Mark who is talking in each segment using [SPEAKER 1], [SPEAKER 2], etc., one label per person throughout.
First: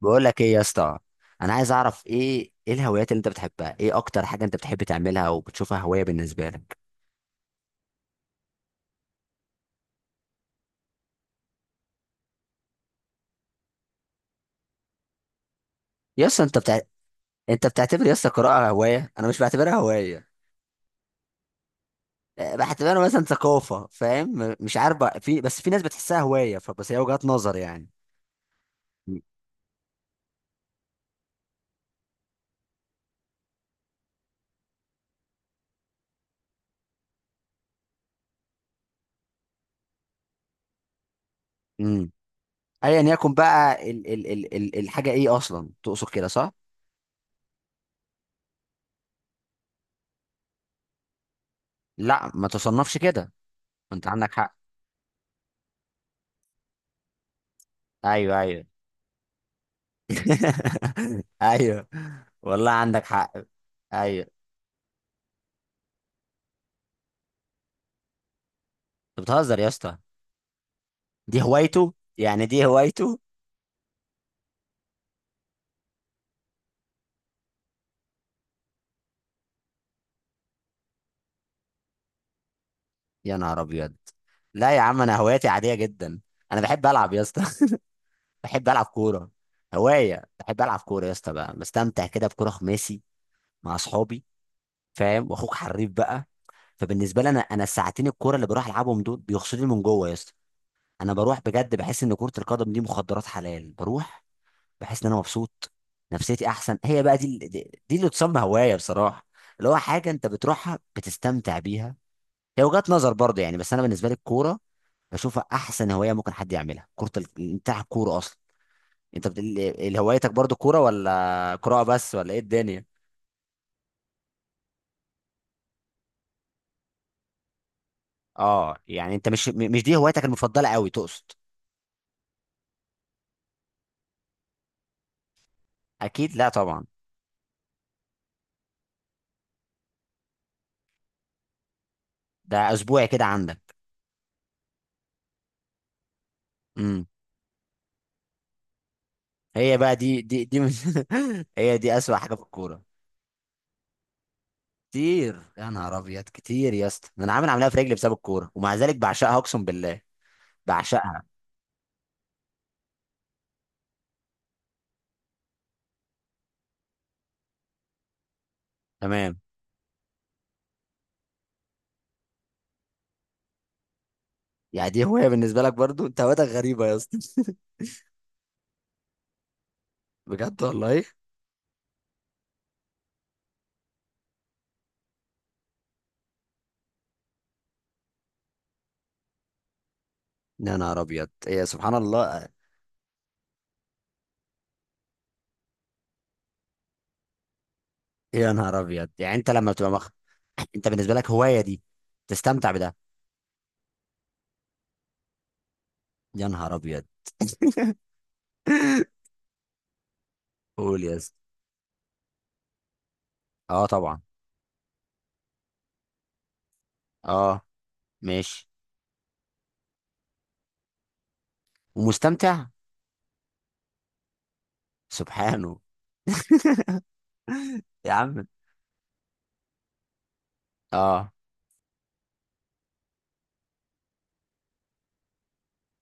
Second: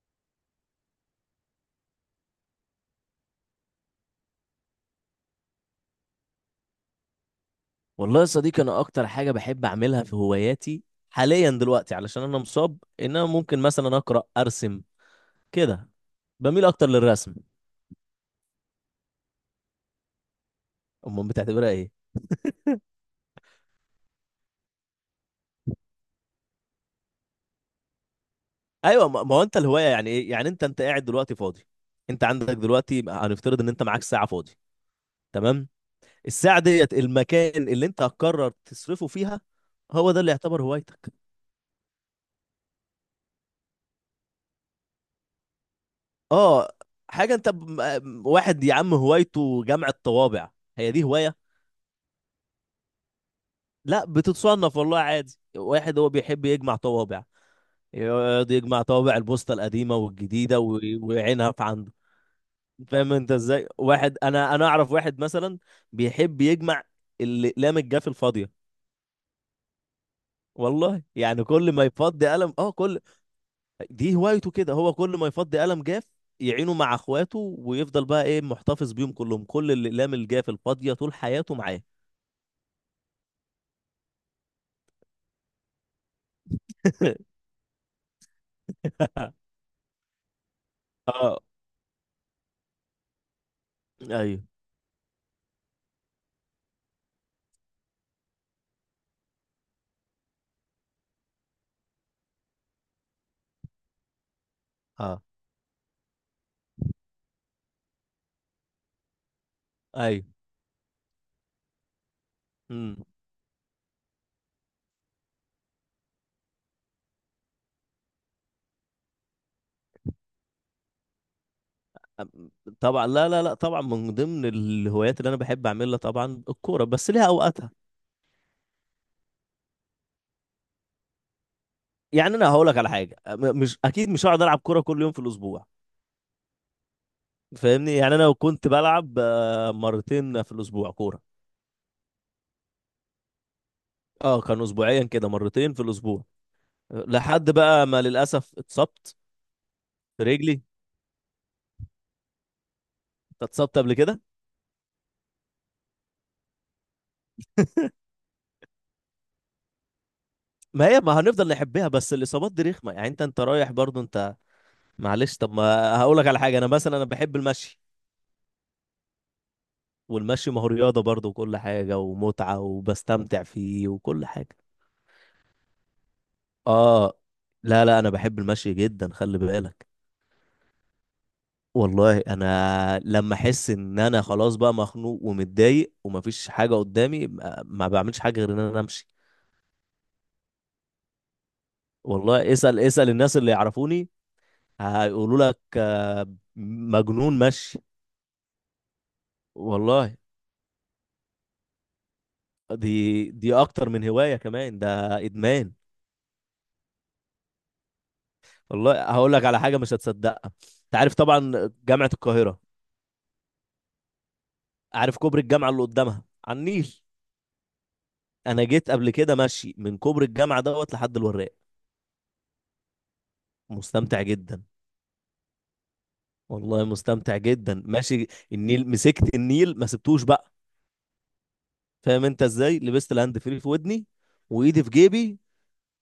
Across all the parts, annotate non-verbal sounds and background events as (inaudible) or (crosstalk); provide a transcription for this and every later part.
[SPEAKER 1] بقول لك ايه يا اسطى؟ انا عايز اعرف ايه الهوايات اللي انت بتحبها، ايه اكتر حاجه انت بتحب تعملها وبتشوفها هوايه بالنسبه لك؟
[SPEAKER 2] والله يا صديقي، انا اكتر حاجه بحب اعملها في هواياتي حاليا دلوقتي، علشان انا مصاب، ان انا ممكن مثلا اقرا ارسم كده.
[SPEAKER 1] يا اسطى
[SPEAKER 2] بميل اكتر للرسم.
[SPEAKER 1] انت بتعتبر يا اسطى القراءه هوايه؟ انا مش بعتبرها هوايه.
[SPEAKER 2] امال بتعتبرها ايه؟
[SPEAKER 1] أه، بعتبرها مثلا ثقافه، فاهم، مش عارف بقى، في، بس في ناس بتحسها هوايه، فبس هي وجهات نظر يعني.
[SPEAKER 2] ايوه، ما هو انت الهوايه يعني ايه؟ يعني انت قاعد دلوقتي فاضي، انت عندك دلوقتي، هنفترض ان انت معاك ساعه فاضي، تمام، الساعه ديت المكان اللي انت هتقرر تصرفه فيها، هو ده اللي يعتبر هوايتك؟
[SPEAKER 1] امم. ايا يكن بقى الحاجه، ايه اصلا تقصد كده صح؟
[SPEAKER 2] اه، حاجه واحد يا عم هوايته جمع الطوابع، هي دي هوايه.
[SPEAKER 1] لا ما تصنفش كده.
[SPEAKER 2] لا،
[SPEAKER 1] انت عندك حق.
[SPEAKER 2] بتتصنف والله، عادي، واحد هو بيحب يجمع طوابع،
[SPEAKER 1] ايوه،
[SPEAKER 2] يقعد
[SPEAKER 1] ايوه.
[SPEAKER 2] يجمع طوابع البوسطة القديمة والجديدة
[SPEAKER 1] (laughs)
[SPEAKER 2] ويعينها في
[SPEAKER 1] ايوه.
[SPEAKER 2] عنده.
[SPEAKER 1] والله عندك
[SPEAKER 2] فاهم انت
[SPEAKER 1] حق.
[SPEAKER 2] ازاي؟ واحد
[SPEAKER 1] ايوه.
[SPEAKER 2] انا اعرف واحد مثلا بيحب يجمع الاقلام الجاف الفاضية،
[SPEAKER 1] انت بتهزر يا اسطى،
[SPEAKER 2] والله،
[SPEAKER 1] دي
[SPEAKER 2] يعني كل ما
[SPEAKER 1] هوايته
[SPEAKER 2] يفضي
[SPEAKER 1] يعني،
[SPEAKER 2] قلم،
[SPEAKER 1] دي
[SPEAKER 2] اه، كل.
[SPEAKER 1] هوايته.
[SPEAKER 2] دي هوايته كده، هو كل ما يفضي قلم جاف يعينه مع اخواته، ويفضل بقى ايه؟ محتفظ بيهم كلهم، كل الاقلام الجاف الفاضية طول حياته معاه.
[SPEAKER 1] يا نهار ابيض. لا يا عم، انا هواياتي عاديه جدا. انا بحب العب يا
[SPEAKER 2] (laughs)
[SPEAKER 1] اسطى. (laughs) بحب العب كوره. هوايه، بحب العب كوره يا اسطى
[SPEAKER 2] اه.
[SPEAKER 1] بقى، بستمتع كده بكوره خماسي مع اصحابي.
[SPEAKER 2] ايوه.
[SPEAKER 1] فاهم؟ واخوك حريف بقى. فبالنسبه لي انا الساعتين الكوره اللي بروح العبهم دول بيغسلوني من جوه يا اسطى. انا بروح بجد، بحس ان كره القدم دي مخدرات حلال. بروح بحس ان انا
[SPEAKER 2] اه.
[SPEAKER 1] مبسوط، نفسيتي احسن. هي بقى دي اللي تسمى هوايه بصراحه، اللي هو حاجه انت بتروحها بتستمتع بيها. هي وجهات
[SPEAKER 2] ايوه.
[SPEAKER 1] نظر برضه يعني، بس انا بالنسبه لي الكوره بشوفها احسن هوايه ممكن حد يعملها. كره بتاع الكوره اصلا. هوايتك برضه كوره ولا قراءه بس ولا ايه الدنيا؟
[SPEAKER 2] طبعا، لا لا لا، طبعا من ضمن الهوايات اللي انا بحب اعملها طبعا الكوره، بس ليها اوقاتها.
[SPEAKER 1] اه يعني انت مش مش دي هوايتك المفضله قوي تقصد؟
[SPEAKER 2] يعني انا هقول لك على حاجه، مش اكيد مش هقعد العب كوره كل يوم في الاسبوع،
[SPEAKER 1] اكيد لا طبعا.
[SPEAKER 2] فاهمني؟ يعني انا لو كنت بلعب مرتين في الاسبوع كوره.
[SPEAKER 1] ده اسبوعي كده عندك.
[SPEAKER 2] اه، كان اسبوعيا كده مرتين في الاسبوع،
[SPEAKER 1] امم.
[SPEAKER 2] لحد بقى ما للاسف اتصبت
[SPEAKER 1] هي بقى
[SPEAKER 2] في رجلي.
[SPEAKER 1] (laughs) هي دي اسوأ حاجه في الكوره.
[SPEAKER 2] انت اتصبت قبل كده؟
[SPEAKER 1] كتير، يا نهار ابيض كتير يا اسطى، ده انا عامل عمليه في رجلي بسبب الكوره، ومع ذلك بعشقها اقسم بالله.
[SPEAKER 2] ما هي، ما
[SPEAKER 1] بعشقها.
[SPEAKER 2] هنفضل نحبها، بس الاصابات دي رخمه، يعني انت رايح برضو انت. معلش، طب، ما هقول لك على حاجه، انا مثلا انا بحب المشي،
[SPEAKER 1] تمام.
[SPEAKER 2] والمشي ما هو رياضة برضه وكل حاجة ومتعة، وبستمتع فيه وكل حاجة.
[SPEAKER 1] يعني دي هوايه بالنسبه لك؟ برضو انت هوايتك غريبه يا اسطى.
[SPEAKER 2] اه. لا لا، انا بحب المشي جدا، خلي بالك.
[SPEAKER 1] بجد والله؟ ايه؟
[SPEAKER 2] والله انا لما احس ان انا خلاص بقى مخنوق ومتضايق ومفيش حاجة قدامي، ما بعملش حاجة غير ان انا امشي.
[SPEAKER 1] يا نهار ابيض. إيه؟ سبحان الله.
[SPEAKER 2] والله، اسأل اسأل الناس اللي يعرفوني، هيقولوا لك مجنون مشي.
[SPEAKER 1] يا نهار ابيض. يعني انت لما
[SPEAKER 2] والله
[SPEAKER 1] انت بالنسبه لك هوايه دي، تستمتع
[SPEAKER 2] دي
[SPEAKER 1] بده؟
[SPEAKER 2] دي اكتر من هواية، كمان ده ادمان.
[SPEAKER 1] يا نهار ابيض.
[SPEAKER 2] والله
[SPEAKER 1] (laughs)
[SPEAKER 2] هقول لك على حاجة مش هتصدقها. انت
[SPEAKER 1] قول
[SPEAKER 2] عارف
[SPEAKER 1] يا اسطى.
[SPEAKER 2] طبعا جامعة القاهرة؟
[SPEAKER 1] اه طبعا.
[SPEAKER 2] اعرف كوبري الجامعه اللي قدامها على النيل؟
[SPEAKER 1] اه
[SPEAKER 2] انا
[SPEAKER 1] ماشي.
[SPEAKER 2] جيت قبل كده ماشي من كوبري الجامعه دوت لحد الوراق.
[SPEAKER 1] ومستمتع.
[SPEAKER 2] مستمتع جدا.
[SPEAKER 1] سبحانه.
[SPEAKER 2] والله مستمتع جدا
[SPEAKER 1] يا
[SPEAKER 2] ماشي
[SPEAKER 1] عم.
[SPEAKER 2] النيل، مسكت النيل ما سبتوش بقى.
[SPEAKER 1] اه.
[SPEAKER 2] فاهم انت ازاي؟ لبست الهاند فري في ودني وايدي في جيبي،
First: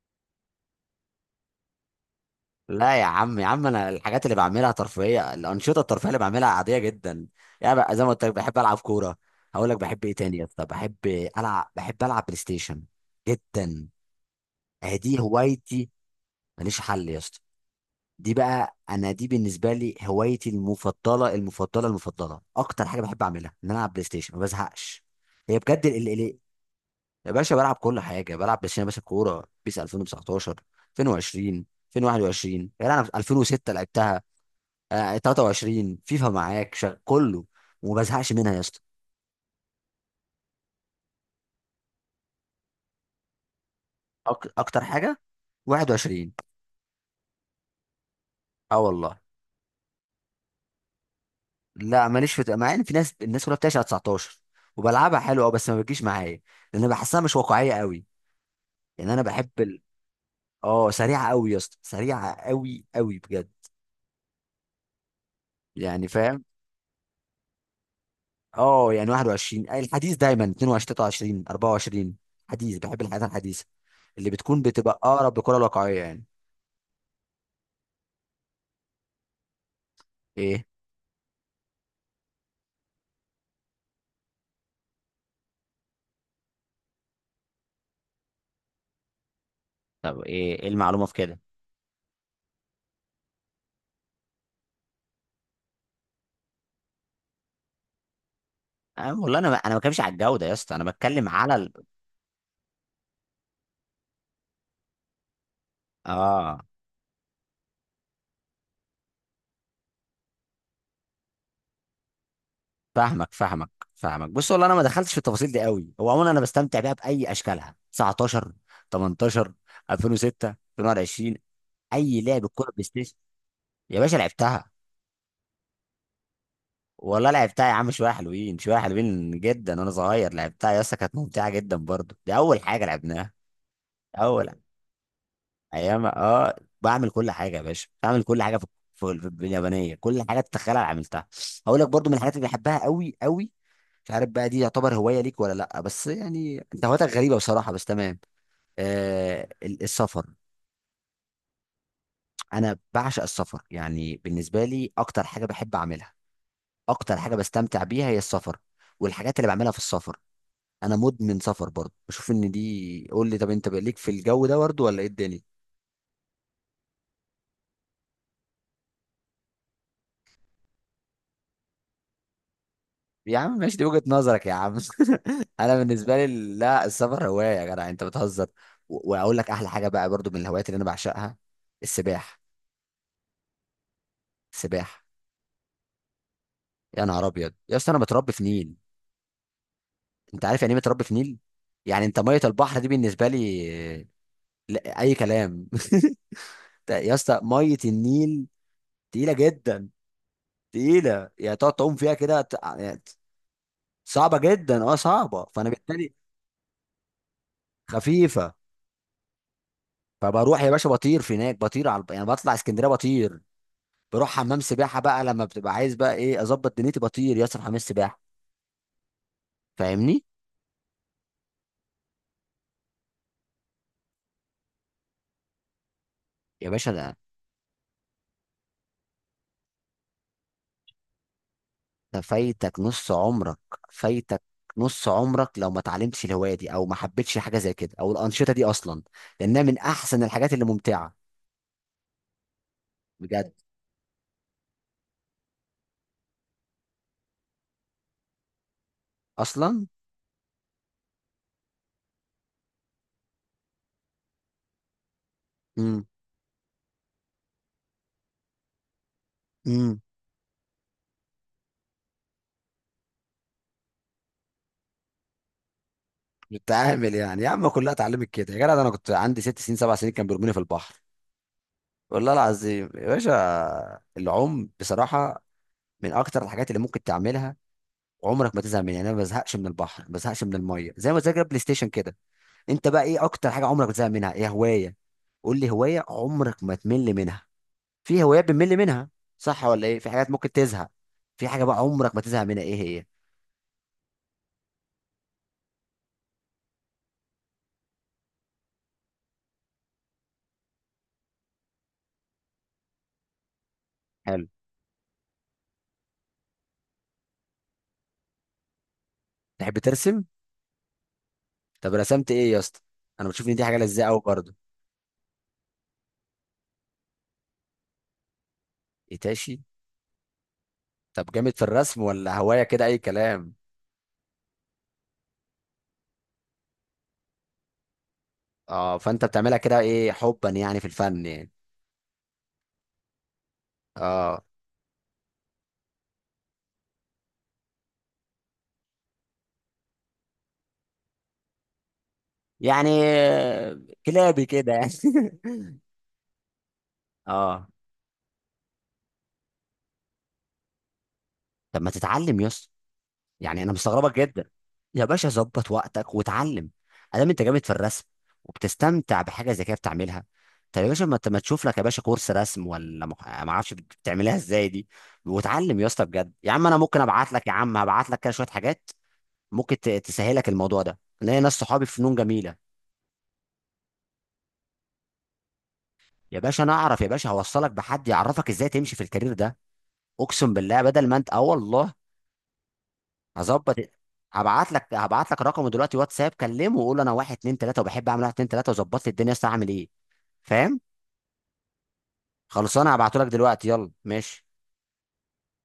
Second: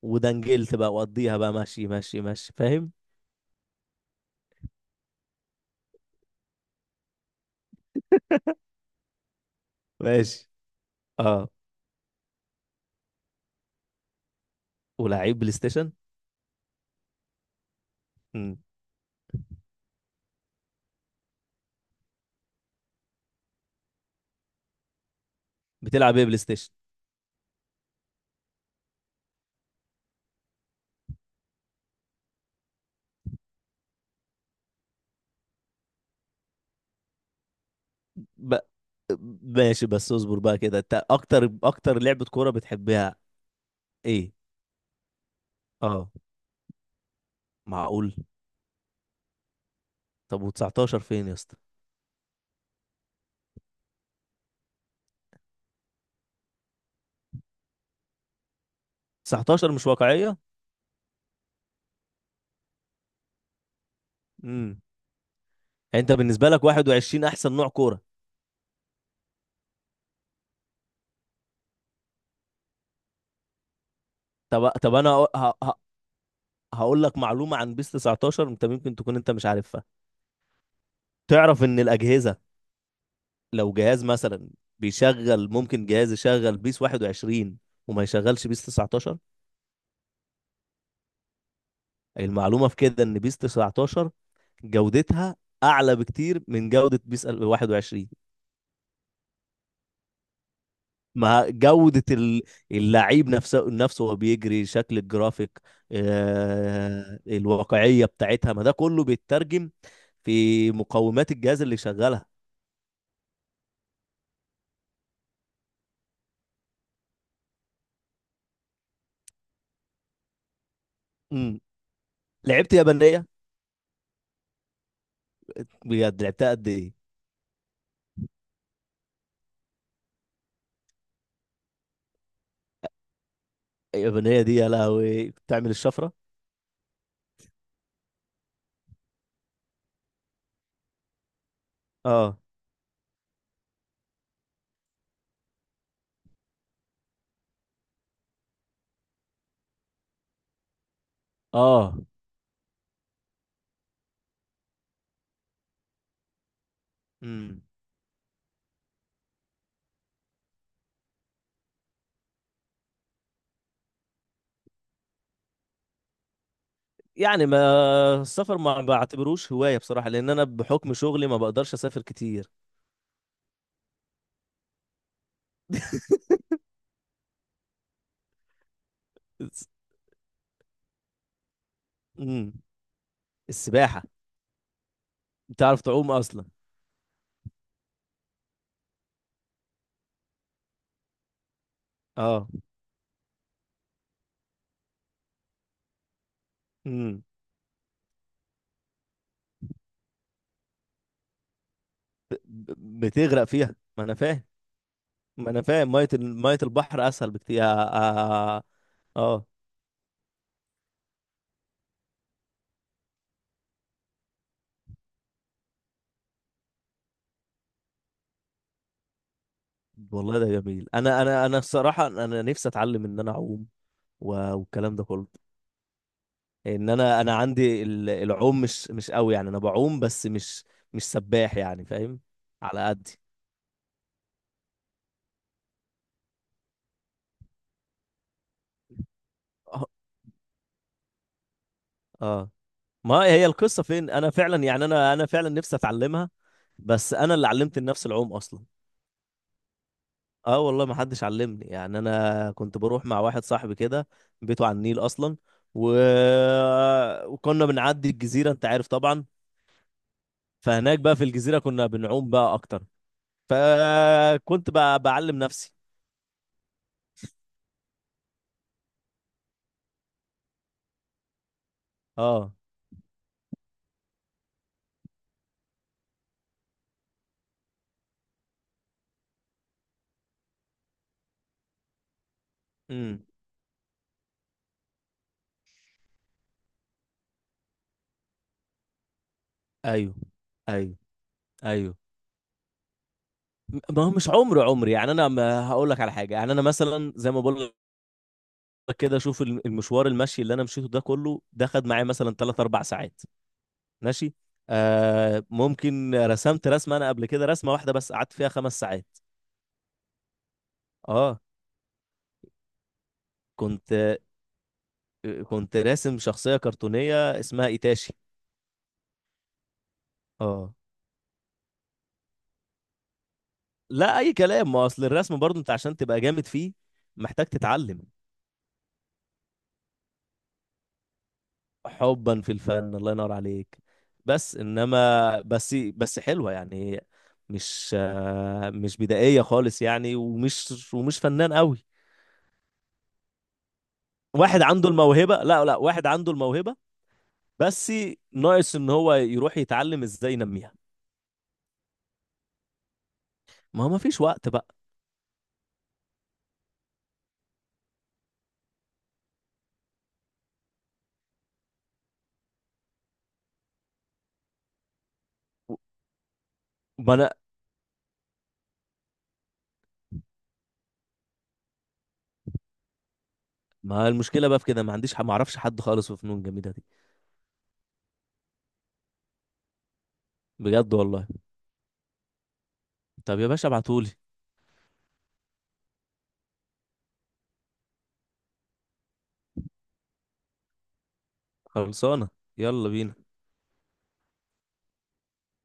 [SPEAKER 2] ودنجلت بقى وقضيها بقى ماشي ماشي ماشي، فاهم؟
[SPEAKER 1] لا يا عم، يا عم انا الحاجات اللي بعملها ترفيهيه، الانشطه الترفيهيه اللي بعملها عاديه جدا. يعني بقى زي ما قلت لك، بحب العب كوره. هقول لك بحب ايه تاني يا
[SPEAKER 2] ماشي.
[SPEAKER 1] اسطى، بحب
[SPEAKER 2] اه.
[SPEAKER 1] العب بحب العب بلاي ستيشن جدا. آه، دي
[SPEAKER 2] ولعيب بلاي
[SPEAKER 1] هوايتي.
[SPEAKER 2] ستيشن.
[SPEAKER 1] ماليش حل يا اسطى. دي
[SPEAKER 2] مم.
[SPEAKER 1] بقى انا، دي بالنسبه لي هوايتي المفضله المفضله، اكتر حاجه بحب اعملها ان انا العب بلاي ستيشن. ما بزهقش. هي بجد ال
[SPEAKER 2] بتلعب ايه
[SPEAKER 1] ال
[SPEAKER 2] بلاي ستيشن؟
[SPEAKER 1] يا باشا بلعب كل حاجه، بلعب بلاي ستيشن يا باشا، كوره بيس 2019 2020 2021. يعني انا في 2006 لعبتها. آه، 23 فيفا معاك كله. وما بزهقش منها
[SPEAKER 2] ب...
[SPEAKER 1] يا اسطى.
[SPEAKER 2] ماشي، بس اصبر بقى كده، انت اكتر اكتر لعبة كورة بتحبها ايه؟
[SPEAKER 1] اكتر حاجه
[SPEAKER 2] اه،
[SPEAKER 1] 21.
[SPEAKER 2] معقول.
[SPEAKER 1] اه والله.
[SPEAKER 2] طب و19 فين يا اسطى؟
[SPEAKER 1] لا ماليش في، مع ان في ناس، الناس كلها بتعشق 19، وبلعبها حلو اه، بس ما بتجيش معايا لان بحسها مش واقعيه قوي. يعني انا
[SPEAKER 2] 19
[SPEAKER 1] بحب.
[SPEAKER 2] مش واقعية؟
[SPEAKER 1] اه سريعه قوي يا اسطى، سريعه قوي قوي بجد.
[SPEAKER 2] امم يعني
[SPEAKER 1] يعني
[SPEAKER 2] انت
[SPEAKER 1] فاهم.
[SPEAKER 2] بالنسبة لك 21 احسن نوع كورة؟
[SPEAKER 1] اه يعني 21 الحديث دايما، 22 23 24، حديث. بحب الحاجات الحديثه اللي بتكون
[SPEAKER 2] طب
[SPEAKER 1] بتبقى
[SPEAKER 2] انا
[SPEAKER 1] اقرب للكره الواقعيه يعني.
[SPEAKER 2] هقول لك معلومة عن بيس 19، انت ممكن تكون انت مش عارفها.
[SPEAKER 1] ايه؟
[SPEAKER 2] تعرف ان الاجهزة، لو جهاز مثلا بيشغل، ممكن جهاز يشغل بيس 21 وما يشغلش بيس 19.
[SPEAKER 1] طب ايه ايه المعلومه في كده؟
[SPEAKER 2] المعلومة في كده ان بيس 19 جودتها اعلى بكتير من جودة بيس 21.
[SPEAKER 1] أنا والله انا ما بتكلمش على الجوده يا اسطى، انا بتكلم
[SPEAKER 2] ما
[SPEAKER 1] على
[SPEAKER 2] جودة اللعيب نفسه نفسه، وهو بيجري شكل الجرافيك،
[SPEAKER 1] اه
[SPEAKER 2] الواقعية بتاعتها، ما ده كله بيترجم في مقومات الجهاز اللي شغالها.
[SPEAKER 1] فاهمك فاهمك. بص والله انا ما دخلتش في التفاصيل دي قوي، هو عموما انا بستمتع بيها باي اشكالها، 19 18 2006 2020.
[SPEAKER 2] امم
[SPEAKER 1] اي لعب كوره
[SPEAKER 2] لعبت
[SPEAKER 1] بلاي ستيشن.
[SPEAKER 2] يابانية؟
[SPEAKER 1] يا باشا لعبتها.
[SPEAKER 2] بجد لعبتها قد ايه؟
[SPEAKER 1] والله لعبتها يا عم، شويه حلوين، شويه حلوين جدا. وانا صغير لعبتها يا اسطى، كانت ممتعه جدا برضو، دي اول حاجه لعبناها.
[SPEAKER 2] اليابانية
[SPEAKER 1] اول
[SPEAKER 2] دي يا لهوي بتعمل
[SPEAKER 1] ايام
[SPEAKER 2] الشفرة.
[SPEAKER 1] اه. بعمل كل حاجه يا باشا، بعمل كل حاجه في اليابانيه، كل حاجه تتخيلها أنا عملتها. هقول لك برضو من الحاجات
[SPEAKER 2] اه.
[SPEAKER 1] اللي بحبها قوي قوي، مش عارف بقى دي يعتبر هوايه ليك ولا لا، بس يعني انت هوايتك غريبه بصراحه، بس تمام. آه السفر.
[SPEAKER 2] اه.
[SPEAKER 1] انا بعشق السفر. يعني بالنسبه لي اكتر حاجه بحب اعملها، اكتر حاجه
[SPEAKER 2] امم
[SPEAKER 1] بستمتع بيها هي السفر، والحاجات اللي بعملها في السفر. انا مدمن سفر برضه، بشوف ان دي، قول لي طب، انت بقى ليك في الجو ده برضه ولا ايه الدنيا؟
[SPEAKER 2] يعني، ما السفر ما بعتبروش هواية بصراحة، لأن أنا بحكم شغلي ما بقدرش أسافر كتير.
[SPEAKER 1] يا عم ماشي، دي وجهة نظرك يا عم. (laughs) انا بالنسبه لي لا، السفر هوايه يا جدع، انت بتهزر. واقول لك احلى حاجه بقى برضه من الهوايات اللي انا بعشقها، السباحه.
[SPEAKER 2] امم السباحة.
[SPEAKER 1] السباحه.
[SPEAKER 2] بتعرف تعوم أصلا؟
[SPEAKER 1] يا نهار ابيض يا اسطى، انا متربي في نيل. انت عارف يعني ايه متربي في نيل؟ يعني انت ميه
[SPEAKER 2] اه.
[SPEAKER 1] البحر دي بالنسبه لي لا، اي كلام. (laughs) يا
[SPEAKER 2] امم
[SPEAKER 1] اسطى ميه النيل تقيله جدا، تقيله، يعني تقعد تعوم فيها كده
[SPEAKER 2] بتغرق فيها، ما انا
[SPEAKER 1] صعبه
[SPEAKER 2] فاهم.
[SPEAKER 1] جدا، اه صعبه،
[SPEAKER 2] ما انا
[SPEAKER 1] فانا
[SPEAKER 2] فاهم، ميه
[SPEAKER 1] بالتالي.
[SPEAKER 2] ميه البحر اسهل بكتير. اه,
[SPEAKER 1] خفيفه.
[SPEAKER 2] آه.
[SPEAKER 1] فبروح يا باشا بطير في هناك، بطير على يعني، بطلع اسكندريه بطير، بروح حمام سباحه بقى لما بتبقى عايز بقى ايه، اظبط دنيتي، بطير ياسر حمام سباحه. فاهمني؟
[SPEAKER 2] والله ده جميل. انا الصراحه، انا نفسي اتعلم ان انا اعوم والكلام ده كله،
[SPEAKER 1] يا باشا
[SPEAKER 2] ان
[SPEAKER 1] ده،
[SPEAKER 2] انا عندي العوم مش قوي، يعني انا بعوم، بس مش سباح، يعني
[SPEAKER 1] ده
[SPEAKER 2] فاهم؟
[SPEAKER 1] فايتك
[SPEAKER 2] على
[SPEAKER 1] نص
[SPEAKER 2] قدي.
[SPEAKER 1] عمرك. فايتك نص عمرك لو ما اتعلمتش الهوايه دي، او ما حبيتش حاجه زي كده، او الانشطه دي اصلا، لانها من
[SPEAKER 2] اه.
[SPEAKER 1] احسن الحاجات اللي ممتعه
[SPEAKER 2] آه. ما هي
[SPEAKER 1] بجد.
[SPEAKER 2] القصه فين؟ انا فعلا، يعني انا فعلا نفسي اتعلمها، بس انا اللي علمت النفس العوم اصلا.
[SPEAKER 1] اصلا.
[SPEAKER 2] اه والله، ما حدش علمني، يعني انا كنت بروح مع واحد صاحبي كده بيته على النيل اصلا و...
[SPEAKER 1] امم.
[SPEAKER 2] وكنا بنعدي الجزيره، انت عارف طبعا.
[SPEAKER 1] امم.
[SPEAKER 2] فهناك بقى في الجزيره كنا بنعوم بقى اكتر، فكنت بقى بعلم نفسي.
[SPEAKER 1] بتعامل يعني يا عم، كلها اتعلمت كده يا جدع، ده انا كنت عندي ست سنين سبع سنين كان بيرموني في البحر. والله
[SPEAKER 2] اه.
[SPEAKER 1] العظيم يا باشا، العوم بصراحة من أكتر الحاجات اللي ممكن تعملها وعمرك ما تزهق منها. يعني أنا ما بزهقش من البحر، ما بزهقش من المية، زي ما تذاكر بلاي ستيشن كده. أنت بقى
[SPEAKER 2] امم
[SPEAKER 1] إيه أكتر حاجة عمرك ما تزهق منها؟ إيه هواية؟ قول لي هواية عمرك ما تمل منها. في هوايات بنمل منها صح ولا إيه؟ في
[SPEAKER 2] ايوه.
[SPEAKER 1] حاجات ممكن تزهق؟
[SPEAKER 2] ايوه.
[SPEAKER 1] في حاجة بقى
[SPEAKER 2] ايوه.
[SPEAKER 1] عمرك ما تزهق منها إيه هي؟
[SPEAKER 2] ما هو مش عمري عمري، يعني انا ما هقول لك على حاجه، يعني انا مثلا زي ما بقول لك كده، شوف المشوار، المشي اللي انا مشيته ده كله، ده خد معايا مثلا 3 4 ساعات، ماشي،
[SPEAKER 1] حلو.
[SPEAKER 2] ممكن رسمت رسمة أنا قبل كده، رسمة واحدة بس قعدت فيها 5 ساعات.
[SPEAKER 1] تحب ترسم؟
[SPEAKER 2] اه،
[SPEAKER 1] طب رسمت إيه يا اسطى؟ أنا بشوف إن دي حاجة
[SPEAKER 2] كنت
[SPEAKER 1] لذيذة أوي برضه.
[SPEAKER 2] كنت راسم شخصية كرتونية اسمها إيتاشي.
[SPEAKER 1] إيتاشي.
[SPEAKER 2] اه.
[SPEAKER 1] طب جامد في الرسم ولا هواية كده أي كلام؟
[SPEAKER 2] لا أي كلام. ما أصل الرسم برضو، أنت عشان تبقى جامد فيه محتاج تتعلم.
[SPEAKER 1] اه فانت بتعملها كده ايه، حبا يعني في الفن يعني.
[SPEAKER 2] حبا في الفن، الله ينور عليك.
[SPEAKER 1] اه
[SPEAKER 2] بس إنما بس، حلوة يعني، مش مش بدائية خالص، يعني، ومش فنان قوي.
[SPEAKER 1] يعني كلابي
[SPEAKER 2] واحد
[SPEAKER 1] كده
[SPEAKER 2] عنده
[SPEAKER 1] يعني.
[SPEAKER 2] الموهبة،
[SPEAKER 1] (laughs)
[SPEAKER 2] لا لا، واحد عنده الموهبة،
[SPEAKER 1] اه.
[SPEAKER 2] بس ناقص ان هو يروح يتعلم ازاي ينميها.
[SPEAKER 1] طب ما تتعلم يا اسطى؟ يعني انا
[SPEAKER 2] ما هو ما
[SPEAKER 1] مستغربك
[SPEAKER 2] فيش وقت
[SPEAKER 1] جدا.
[SPEAKER 2] بقى.
[SPEAKER 1] يا باشا ظبط وقتك واتعلم. ادام انت جامد في الرسم وبتستمتع بحاجه زي كده بتعملها، طب يا باشا ما تشوف لك يا باشا كورس رسم، ولا ما اعرفش بتعملها ازاي دي. واتعلم يا اسطى بجد يا عم. انا ممكن
[SPEAKER 2] ما
[SPEAKER 1] ابعت
[SPEAKER 2] انا
[SPEAKER 1] لك يا عم، هبعت لك كده شويه حاجات ممكن تسهلك الموضوع ده، لان ناس صحابي في فنون جميله.
[SPEAKER 2] ما المشكله بقى في كده، ما عنديش، ما اعرفش حد خالص في
[SPEAKER 1] يا
[SPEAKER 2] فنون
[SPEAKER 1] باشا
[SPEAKER 2] جميله
[SPEAKER 1] انا
[SPEAKER 2] دي.
[SPEAKER 1] اعرف، يا باشا هوصلك بحد يعرفك ازاي تمشي في الكارير ده، اقسم بالله،
[SPEAKER 2] بجد
[SPEAKER 1] بدل ما
[SPEAKER 2] والله.
[SPEAKER 1] انت اه والله.
[SPEAKER 2] طب يا باشا
[SPEAKER 1] هظبط،
[SPEAKER 2] ابعتولي.
[SPEAKER 1] هبعت لك رقمه دلوقتي واتساب، كلمه وقول له انا واحد اتنين تلاته وبحب اعمل واحد اتنين تلاته، وظبط لي الدنيا. يا اسطى اعمل ايه؟ فاهم؟
[SPEAKER 2] خلصانه. يلا
[SPEAKER 1] خلصانه. هبعته لك
[SPEAKER 2] بينا.
[SPEAKER 1] دلوقتي. يلا ماشي.